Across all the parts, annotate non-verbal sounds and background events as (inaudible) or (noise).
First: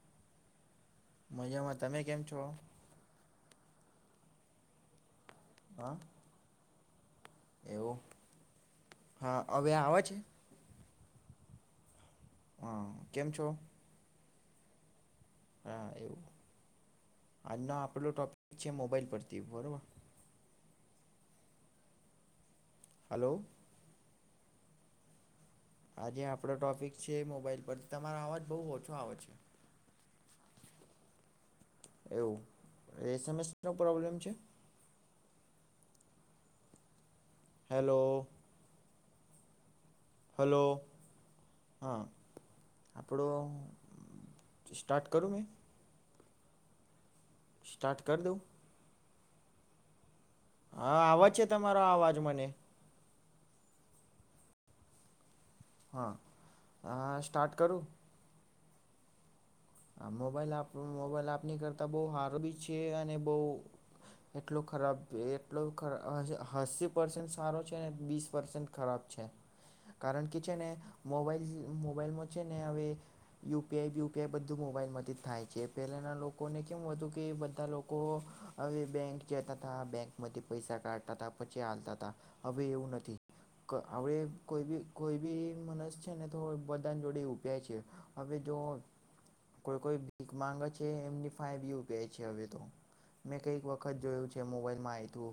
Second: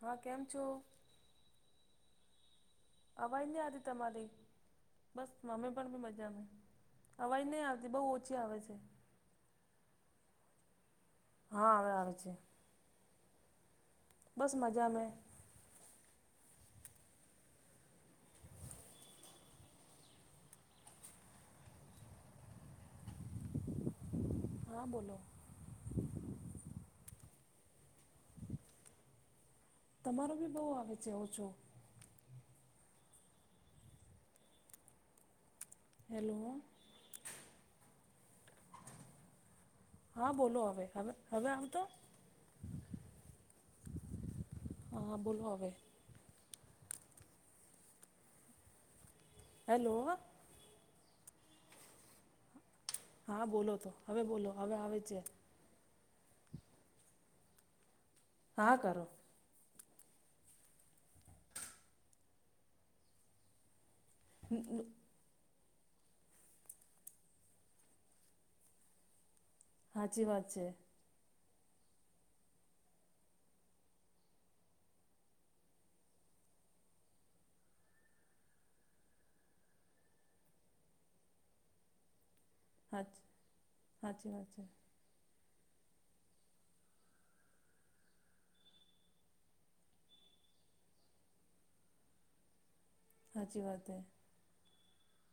હા કેમ છો. મજામાં તમે કેમ છો. અવાજ નહી, આવીતી તમારી બસ મ્મે પણ હા બી મજાને અવાજ નહી આવતી એવું બહુ ઓછી આવે છે. હા હવે આવે છે. હા આવેવે આવે છે. હા કેમ છો. બસ મજા મે હા એવું આજનો આપડો ટોપિક છે મોબાઈલ પરથી બરોબર હલો હા બોલો આજે આપડો ટોપિક છે મોબાઈલ પરથી તમારો અવાજ બહુ ઓછો આવે છે. તમારો બી બહુ આવે છે, ઓછો. એવું નો પ્રોબ્લેમ છે. હેલો હેલો હા બોલો હલો હવે હવે હવે આવતો હા આપણો સ્ટાર્ટ હા કરુ મે બોલો હવે સ્ટાર્ટ કર દો હેલો હા આવવાજ છે, તમારો અવાજ મને હા બોલો તો હવે બોલો હવે આવે છે. હા હ સ્ટાર્ટ કરુ હા કરો આ મોબાઈલ આપ મોબાઈલ આપની કરતા બહ હાર બી છે, અને બહ એટલો ખરાબ એટલો અસી પસેન્ટ સારો છે ને બીસ પસેન્ટ ખરાબ છે. સાચી કારણ કે વાત છે ને મોબાઈલ મોબાઈલમાં છેને, હવે યુપીઆઈ બુપીઈ બ બું મોબાઈલમાંથી જ થાય છે, પહેલાના લોકોને કેમું હતું કે બધા લોકો હવે બેંક જ હતા, બેંક મધ પૈસા કઢતા હતા પછી હાલતા હતા. હવે એવું હા નથી ક હણે સાચી વાત છે કોઈ બી કોઈ બી મનસ છે ને તો બધા જોડે ઉભે છે. હવે જો કોઈ કોઈ ભીખ માંગ છે એમની ફઇવ (unintelligible) છે હવે તો, મેં સાચી કઈક વાત વખત જોયું છે મોબાઈલમાં આઇ તું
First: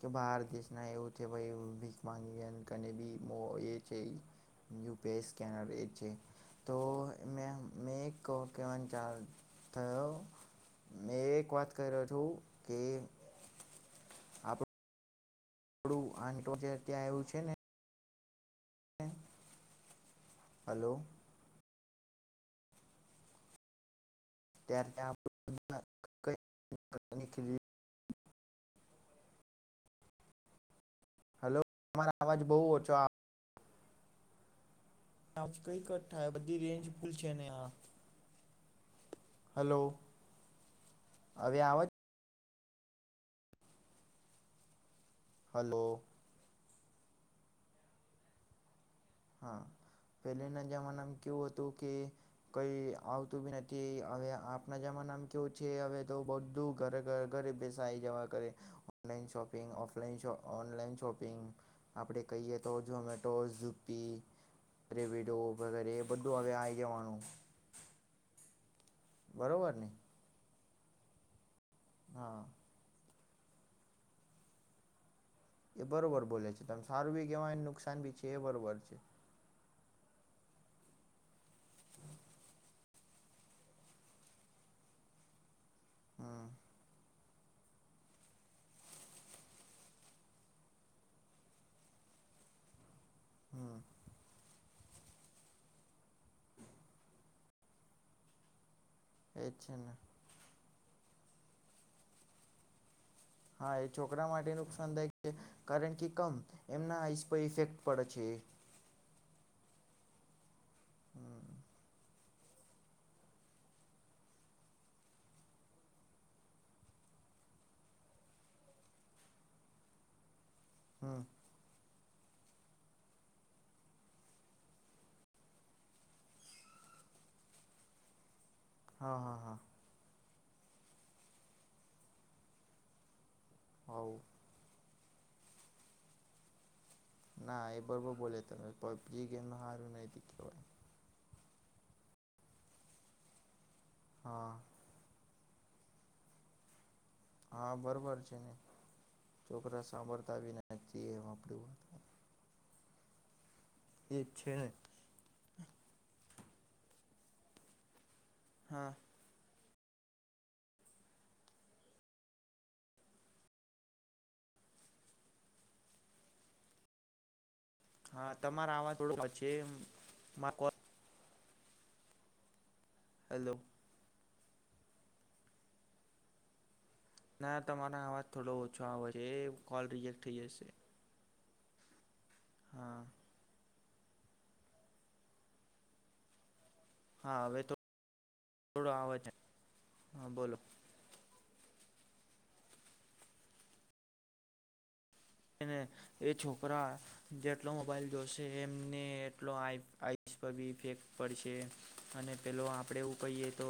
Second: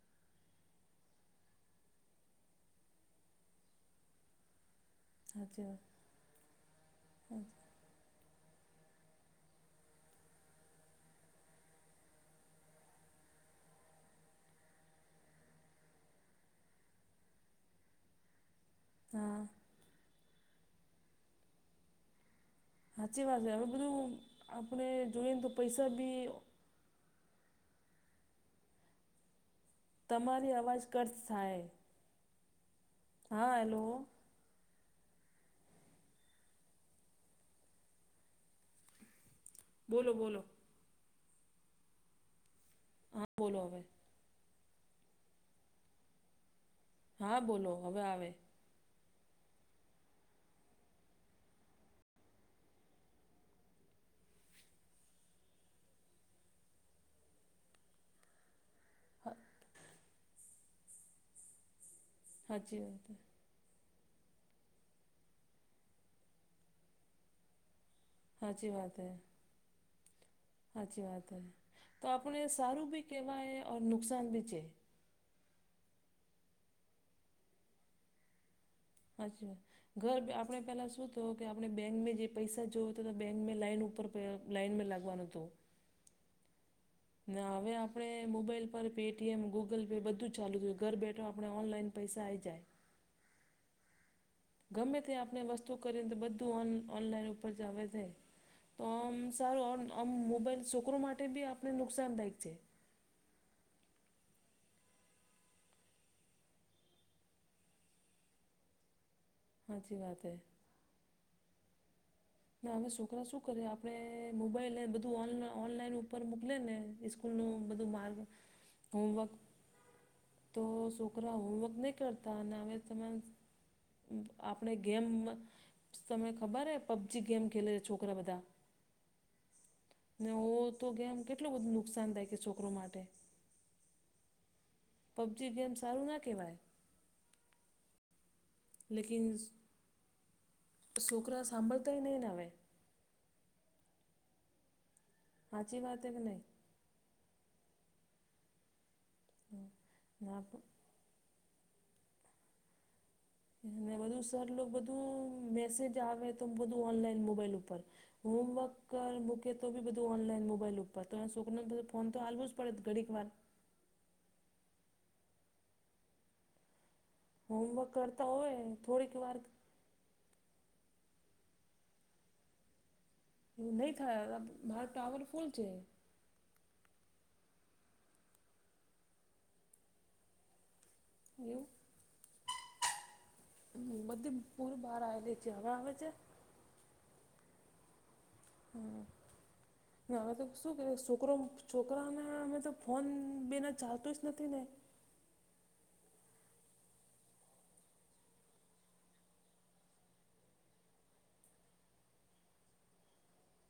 કે બહાર દેશ ના એવું છે ભ ભીખ માંગી બી એ છે. યુપીઆઈ સાચી સ્કેનર એ છે. તો વાત મે કેવાન ચાલ થયો મેં એક વાત કર્યો છું કે આપડું આ જે ત્યાં આવું છે ને હા. હલો. સાચી વાત છે હવે બધું આપણે ત્યારે ત્યાં જોઈએ ને તો પૈસા બી (unintelligible) તમારી અવાજ (unintelligible) હલો (inaudible) અવાજ બહુ ઓછો હા હેલો કઈ ક થાય બધી રેન્જ ભૂલ છે ને હા. હલો, બોલો બોલો અવે આ હા બોલો હવે. હલો. હા બોલો હવે આવે. હા પેલે ના જમાનામાં કેવું હતું કે કઈ આવતું બી નથી હવે આપના જમાનામ કેવું છે હવે તો બધું ઘરે ઘ ઘરે બેસ (unintelligible) જવા કરે. Online shopping, offline shop, online shopping આપણે કહીએ તો સાચી વાત ઝોમેટો ઝપ પી રેપિડો બધું હવે આ જવાનું. હાચી વાત હે. બરોબર ને? સાચી વાત હો તો આપણે હા સારું બી કહેવાય ઓ નુકસાન બી છે. એ બરોબર બોલે છે તમે સારું બી કેહેવાયને નુકસાન બી છે એ બરોબર છે. (inaudible) ઘર આપણે પેલા શું થયું કે આપણે બેંક જે પૈસા જોવ તો તો બેંક લાઈન ઉપર પ લાઈનમાં લાગવાનો હતો. હમ. ને હવે આપણે મોબાઈલ પર પેટીએમ, ગૂગલ પે બધું જ ચાલુ થયું. ઘર બેઠો આપણે ઓનલાઈન પૈસા આવીઈ જાય. હમ ગમે ત્યાં આપણે વસ્તુ કરીને તો બધુંન ઓનલાઈન ઉપર જ આવે છે. તો આમ એજ છે સારું ને આમ મોબાઈલ છોકરો માટે બી આપને નુકસાનદાયક છે. હા એ છોકરા માટે નુકસાન થાય છે કારણ કે કમ એમના આઈસ પર ઇફેક્ટ પડે છે. હાચી વાત હે. હમ ના હવે છોકરા શું કરે આપે મોબાઈલ બધું ઓનલાઈનર મોકલે ને (inaudible) માર્ગ હોમવક, તો હમ છોકરા હોમવર્ક નહી કરતા હવે ત આપણે ગેમ તમને ખબર હે? પબ્ગી ગેમ ખેલે છે છોકરા બધા. હા હા. ને ઓ તો કેમ કેટલું બધું નુકસાન થાય કે છોકરો માટે. હો. પબજી ગેમ સારું ના કહેવાય. ના એ બરોબર બોલે ત પછી લેકિન ગેમ હારું (inaudible) છોકરા સાંભળતાંય નહીં ન હ આવે. હા. હાચી વાત એક નહીં હા બરોબર છે ને છોકરા ના સાંભળતા બી નથી એમ આપણી વાત બધું એજ સર છે લો ને બધું મેસેજ આવે તો બધું ઓનલાઈન મોબાઈલ ઉપર હોમવર્ક હા બધું કે તો બી બધું ઓનલાઈન મોબાઈલ ઉપર તો એ સુખને બધું ફોન તો હાલવું પડે ઘડીક વાર હોમવર્ક કરતા હા હોય તમારે આવા થોડીક થોડુંક વાર જેમ (unintelligible) હેલો એવું નહીં થાય મારો ટાવર ફૂલ છે ના તમારો અવાજ થોડો ઓછો આવે છે એ કોલ રિજેક્ટ થઈ જશે હું હા. હમ્મ બધી પૂર બહાર આવેલી છે હવે આવે છે હા હવે તો થોડો હા આવે છે ના હા હવે તો બોલો શું કે છોકરો છોકરાઓને અમે તો ફોન બીના ચાલતું જ નથી ને ને એ છોકરા જેટલો મોબાઈલ જોશે એમને એટલો (unintelligible) પડશે અને પેલો આપણેે એવું કહીએ તો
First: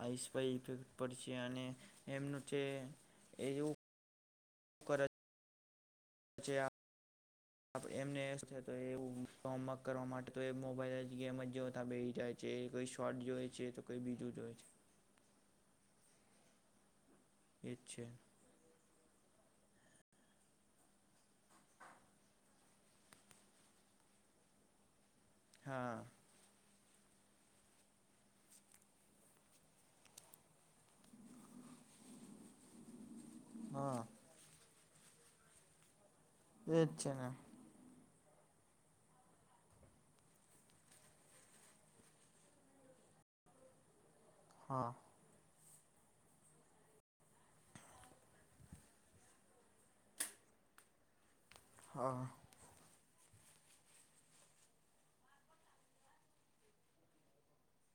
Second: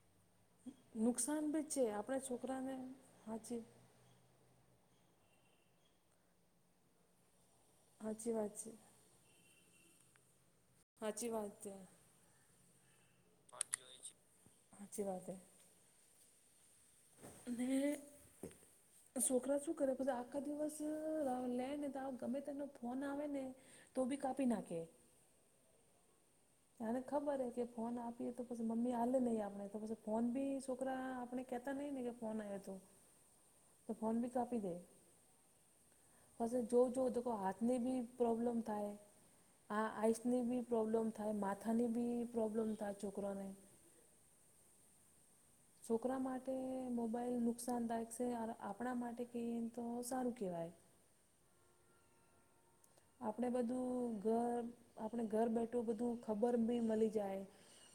આઈ સ્પાઈ ઇફેક્ટ પડશે નુકસાન અને બી છે આપણે એમનું છે છોકરાને એ સાચી જેવું કરજ પછી એમને સાચી વાત છે આપણે એવું હોમવર્ક કરવા માટે તો મો બધા જ સાચી ગેમ જ વાત જો છે તા બે જાય છે કોઈ શોર્ટ જોય છે તો કોઈ બીજું જોય છે. સાચી વાત હે એજ છે છોકરા શું કરે પછી આખા દિવસ લે ને તો ગમે તેનો ફોન આવે ને તો ભી કાપી નાખે હા. ને ખબર નહી કે ફોન આપીએ તો પછી મમ્મી હાલે નહી આપણે તો પછી ફોન બી છોકરા આપણે કેતા નઈ ને કે ફોન આયો તો (inaudible) તો હા ફોન બી કપી દે જો એજ જો છે ને તો હાથ ની બી પ્રોબ્લેમ થાય. આ આઈસની બી પ્રોબ્લમ થાય માથાની બી પ્રોબ્લમ થાય છોકરાને હા. છોકરા માટે મોબાઈલ નુકસાનદાયક છે આપણા માટે કે તો સારું કહેવાય હા. આપણે બધું ઘર આપણે ઘર બેઠું બધું ખબર બી મળી જાય.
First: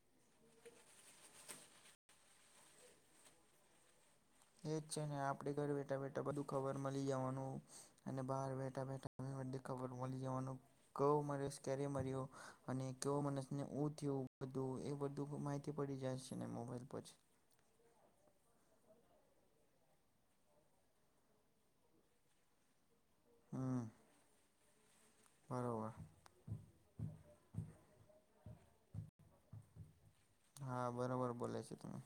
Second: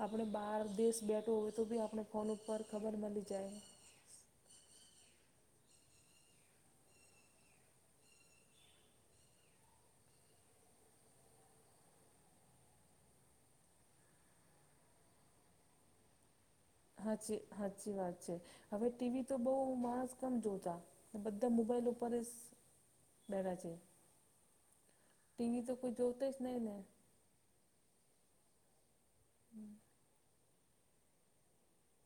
આપણે બહાર દેશ બેઠો હોય તો બી આપણે ફોન ઉપર ખબર મળી જાય. એજ છે ને આપડે ઘર બેઠા બેઠા બધું ખબર મળી જવાનું અને બહાર બેઠા બેઠા બધી ખબર મળી જવાનું કયો માણસ ક્યારે મર્યો અને કયો માણસને ઉ થયું બધું એ બધું (unintelligible) ખબર પડી જાય છેને મોબાઈલ પર જ હાચી સાચી વાત છે હવે ટીવી તો બઉ માણસ કમ જોતા બધા મોબાઈલ ઉપર જ બેડા છે હમ ટીંવી તો બરોબર કોઈ જોતા જ નહી ને (inaudible) હા બરોબર બોલે છે તમે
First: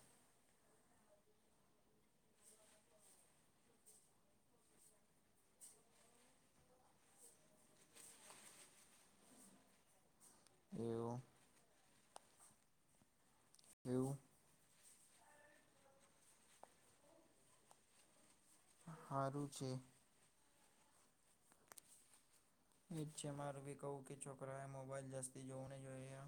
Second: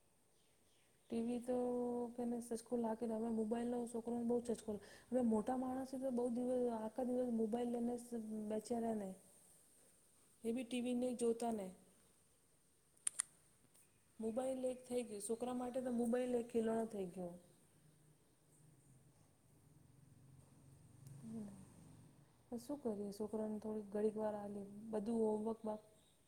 ટીવી તો કેને સચકો લાગે હવે મોબાઈલનો છોકરોને બહુ સચકો લાગે હવે મોટા માણસે તો બૌ દિવસ આખા દિવસ મોબાઈલ લઈને બેચે ને (inaudible) એ બહુ ટીવી ને એવુ એવું જોતા નહી (inaudible) મોબાઈલ એક થઈ ગયો છોકરા માટે તો મોબાઈલ એક ખેલણો થઈ ગયો. હારું છેે. શું કરીએ ઈચ્છે છોકરાને મારવી થોડીક કહું કે ઘડીક વાર આલી છોકરાએ મોબાઈલ બધું જાસ્તી હોમવર્ક જોવું બાપ નહી જોઈએ.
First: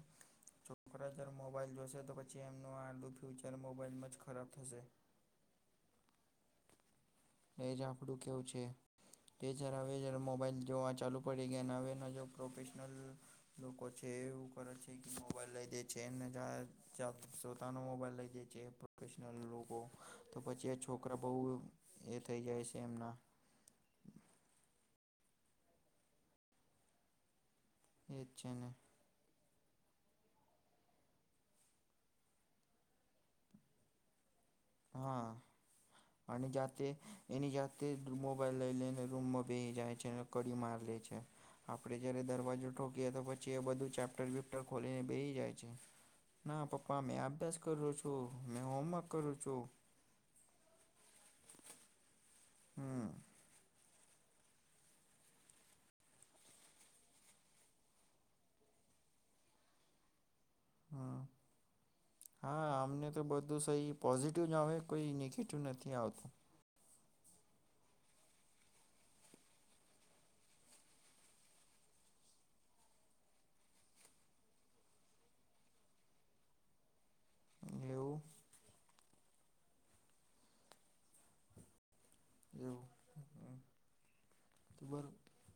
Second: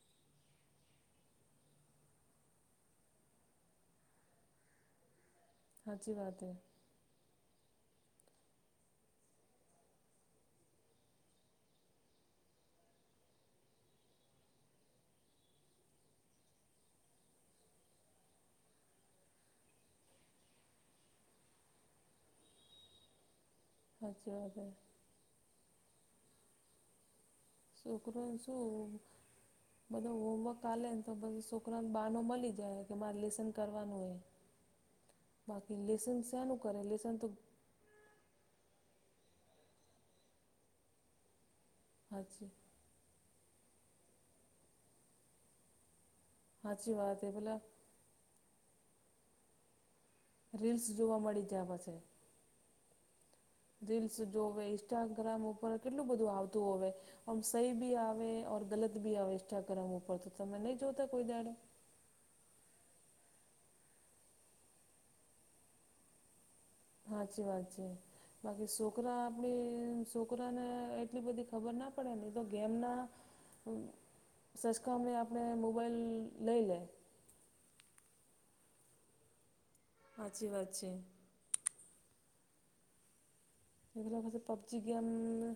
છોકરાજર મોબાઈલ જોશે તો પછી એમનું આલું ફ્યુચર મોબાઈલમાં જ ખરાબ થશે. હાચી વાત હ. એજ આપડું કેવું છે. જ હવે મોબાઈલ જોવા ચાલુ પડી ગયા હવે પ્રોફેશનલ. લોકો છે એવું કરે છે મોબાઈલ લઈ દે છે જ. પોતાનો મોબાઈલ લઈ જાય છે પ્રોફેશનલ લોકો તો પછી એ છોકરા બહુ. એ થઇ જાય છે એમના. હાચી વાત હે. ઉપરો એજ છે ને શું. બધા હોમવર્ક હાલે ને તો બધ છોકરાને બાનો મળી જાય કે મારે લેસન કરવાનું હોય. હા બાકી લેસન શાનું કરે લેસન તો. તે મોબાઈલ લઈ લઈને રૂમમાં બેસી જાય છે અને કડી માર લે છે આપડે જયારે હાચી દરવાજો. ઠોકીએ તો પછી એ બધું ચેપ્ટર બેપ્ટર ખોલીને બેહિ જાય છે. ના સાચી પપ્પા મેં વાત એ અભ્યાસ પેલા કરો છું મેં હોમવર્ક કરું છું. રીલ્સ જોવા મડી જા પછી. હમ. રીલ્સ જોવે ઇન્સ્ટાગ્રામ ઉપર કેટલું બધું આવતું હોવે. ઓમ સહી ભી આવેર ગલત ભી આવે ઈન્સ્ટાગ્રામ ઉપર તો તમે નહી જોતા હમ કોઈ દાડો. હા અમને તો બધું સ પોઝિટિવ જ આવે કોઈ નેગેટિવ નથી આવતું. હાચી વાત છે. બાકી છોકરા આપડી છોકરાને એટલી બધી ખબર ના પડે ને તો ગેમના. સચ કામણી આપણે મોબાઈલ લઈ લે. એવું. હાચી વાત છે. એવું જે છે પબજી બર ગેમ ને.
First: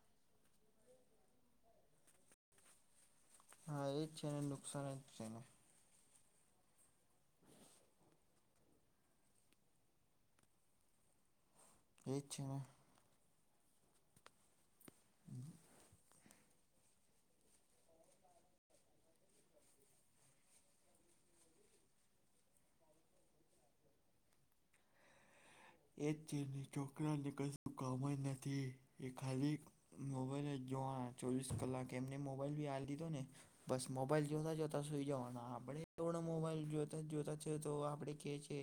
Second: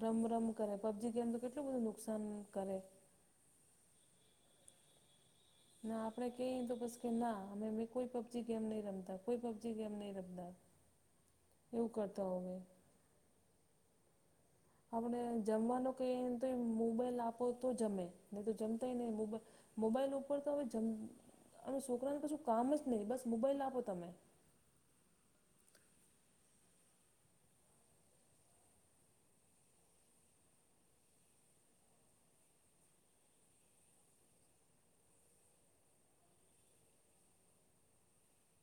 રમ રમ કરે પબજી ગેમ તો કેટલું બધું નુકસાન કરે. હા એજ છે ને નુકસાન જ છે ને. ના આપડે કેઈ તો પછી કે ના અમે મે કોઈ પબજી ગેમ નહી રમતા કોઈ પબજી ગેમ નહી રમતા. (inaudible) એવું એજ કરતા છે હોમે. ને આપણે જમવાનો કઈ તો મોબાઈલ આપો તો જમે ન તો જમતાય ને મોબાઈ. મોબાઈલ ઉપર તો હવે છોકરાને કશું કામ જ નહી બસ મોબાઈલ આપો તમે. એ છે છોકરા ને કશું કોમ નથી એ ખાલી. મોબાઈલ જ જોવા ના ચોવીસ કલાક એમને મોબાઈલ ભી આલી દીધો ને. બસ મોબાઈલ જોતા જોતા સુઈ જવાના આપણે મોબાઈલ જોતા જોતાએ તો આપણેે કે છે.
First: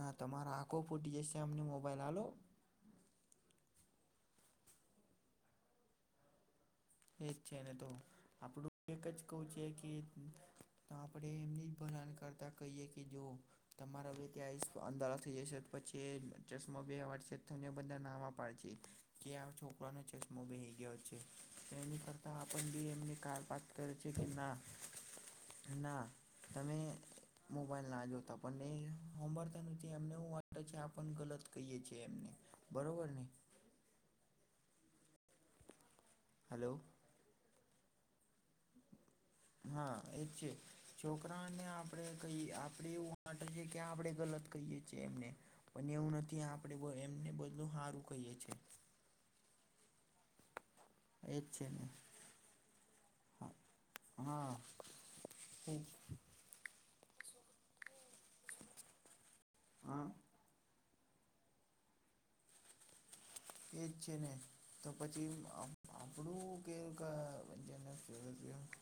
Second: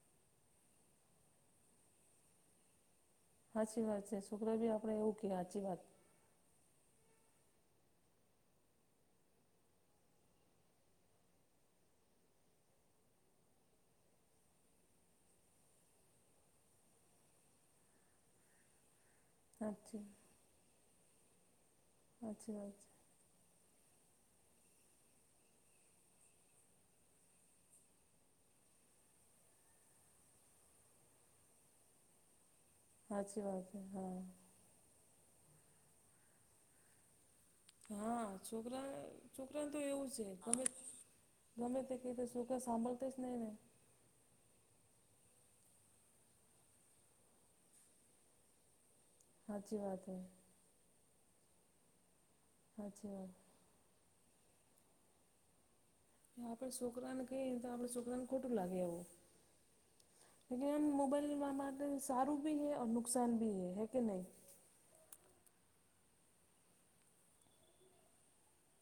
ના તમારો આખો ફૂટી જશે અમને મોબાઈલ હાલો. હાચી વાત છે છોકરા ભી આપડે એવું ક હાચી વાત. એ જ છે ને તો આપડું એક જ કહું છે કે. તો આપણેે એમની જ ભલાણ કરતા કહીએ કે જો. તમારા બે ત્યાં અંધારા થઈ જશે પછી ચશ્મા બે એવાડ છે બા નામ આપ. પાડશે કે છોકરા સાચી ને ચશ્મા બેહી ગયો છે. કરતા સાચી આપણ વાત બી છે એમને કારપત કર છે કે ના. ના તમે. મોબાઈલ ના જોતા પણ નહી હોંભળતા નથી એમને વાત છે કે આપડે ગલત કહીએ છીએ એમ. હાચી વાત હા. હલો. હા છોકરાને છોકરાન તો હા એવું એ છે જ ગમે છોકરાને ગમે તે આપણે કીધું કઈ છોકરા આપણે એવું સાંભળતા નહી માટે ને. છે કે આપડે ગલત કહીએ છીએ એમને પન એવું નથી આપડે બહ એમને બધું હારું કહીએ છીએ. સાાચી વાત હૈ. એ જ છે ને. હાચી વાત. હા (unintelligible) આપડે છોકરાન કહીએન તો આપડ છોકરા ન ખોટું લાગે એવુ. હા જોકે આમ મોબાઈલ લેવા માટે સારું ભી હે અમુક નુકસાન ભી હે. હે એજ કે નહીં છેને. તો પછી આપ આપડું કે ગ (unintelligible)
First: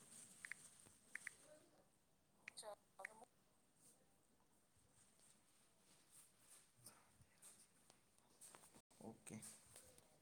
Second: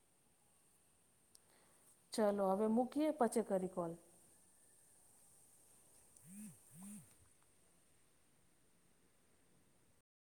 ચલો હવે મૂકીએ પછ કરી કોલ. ઓકે.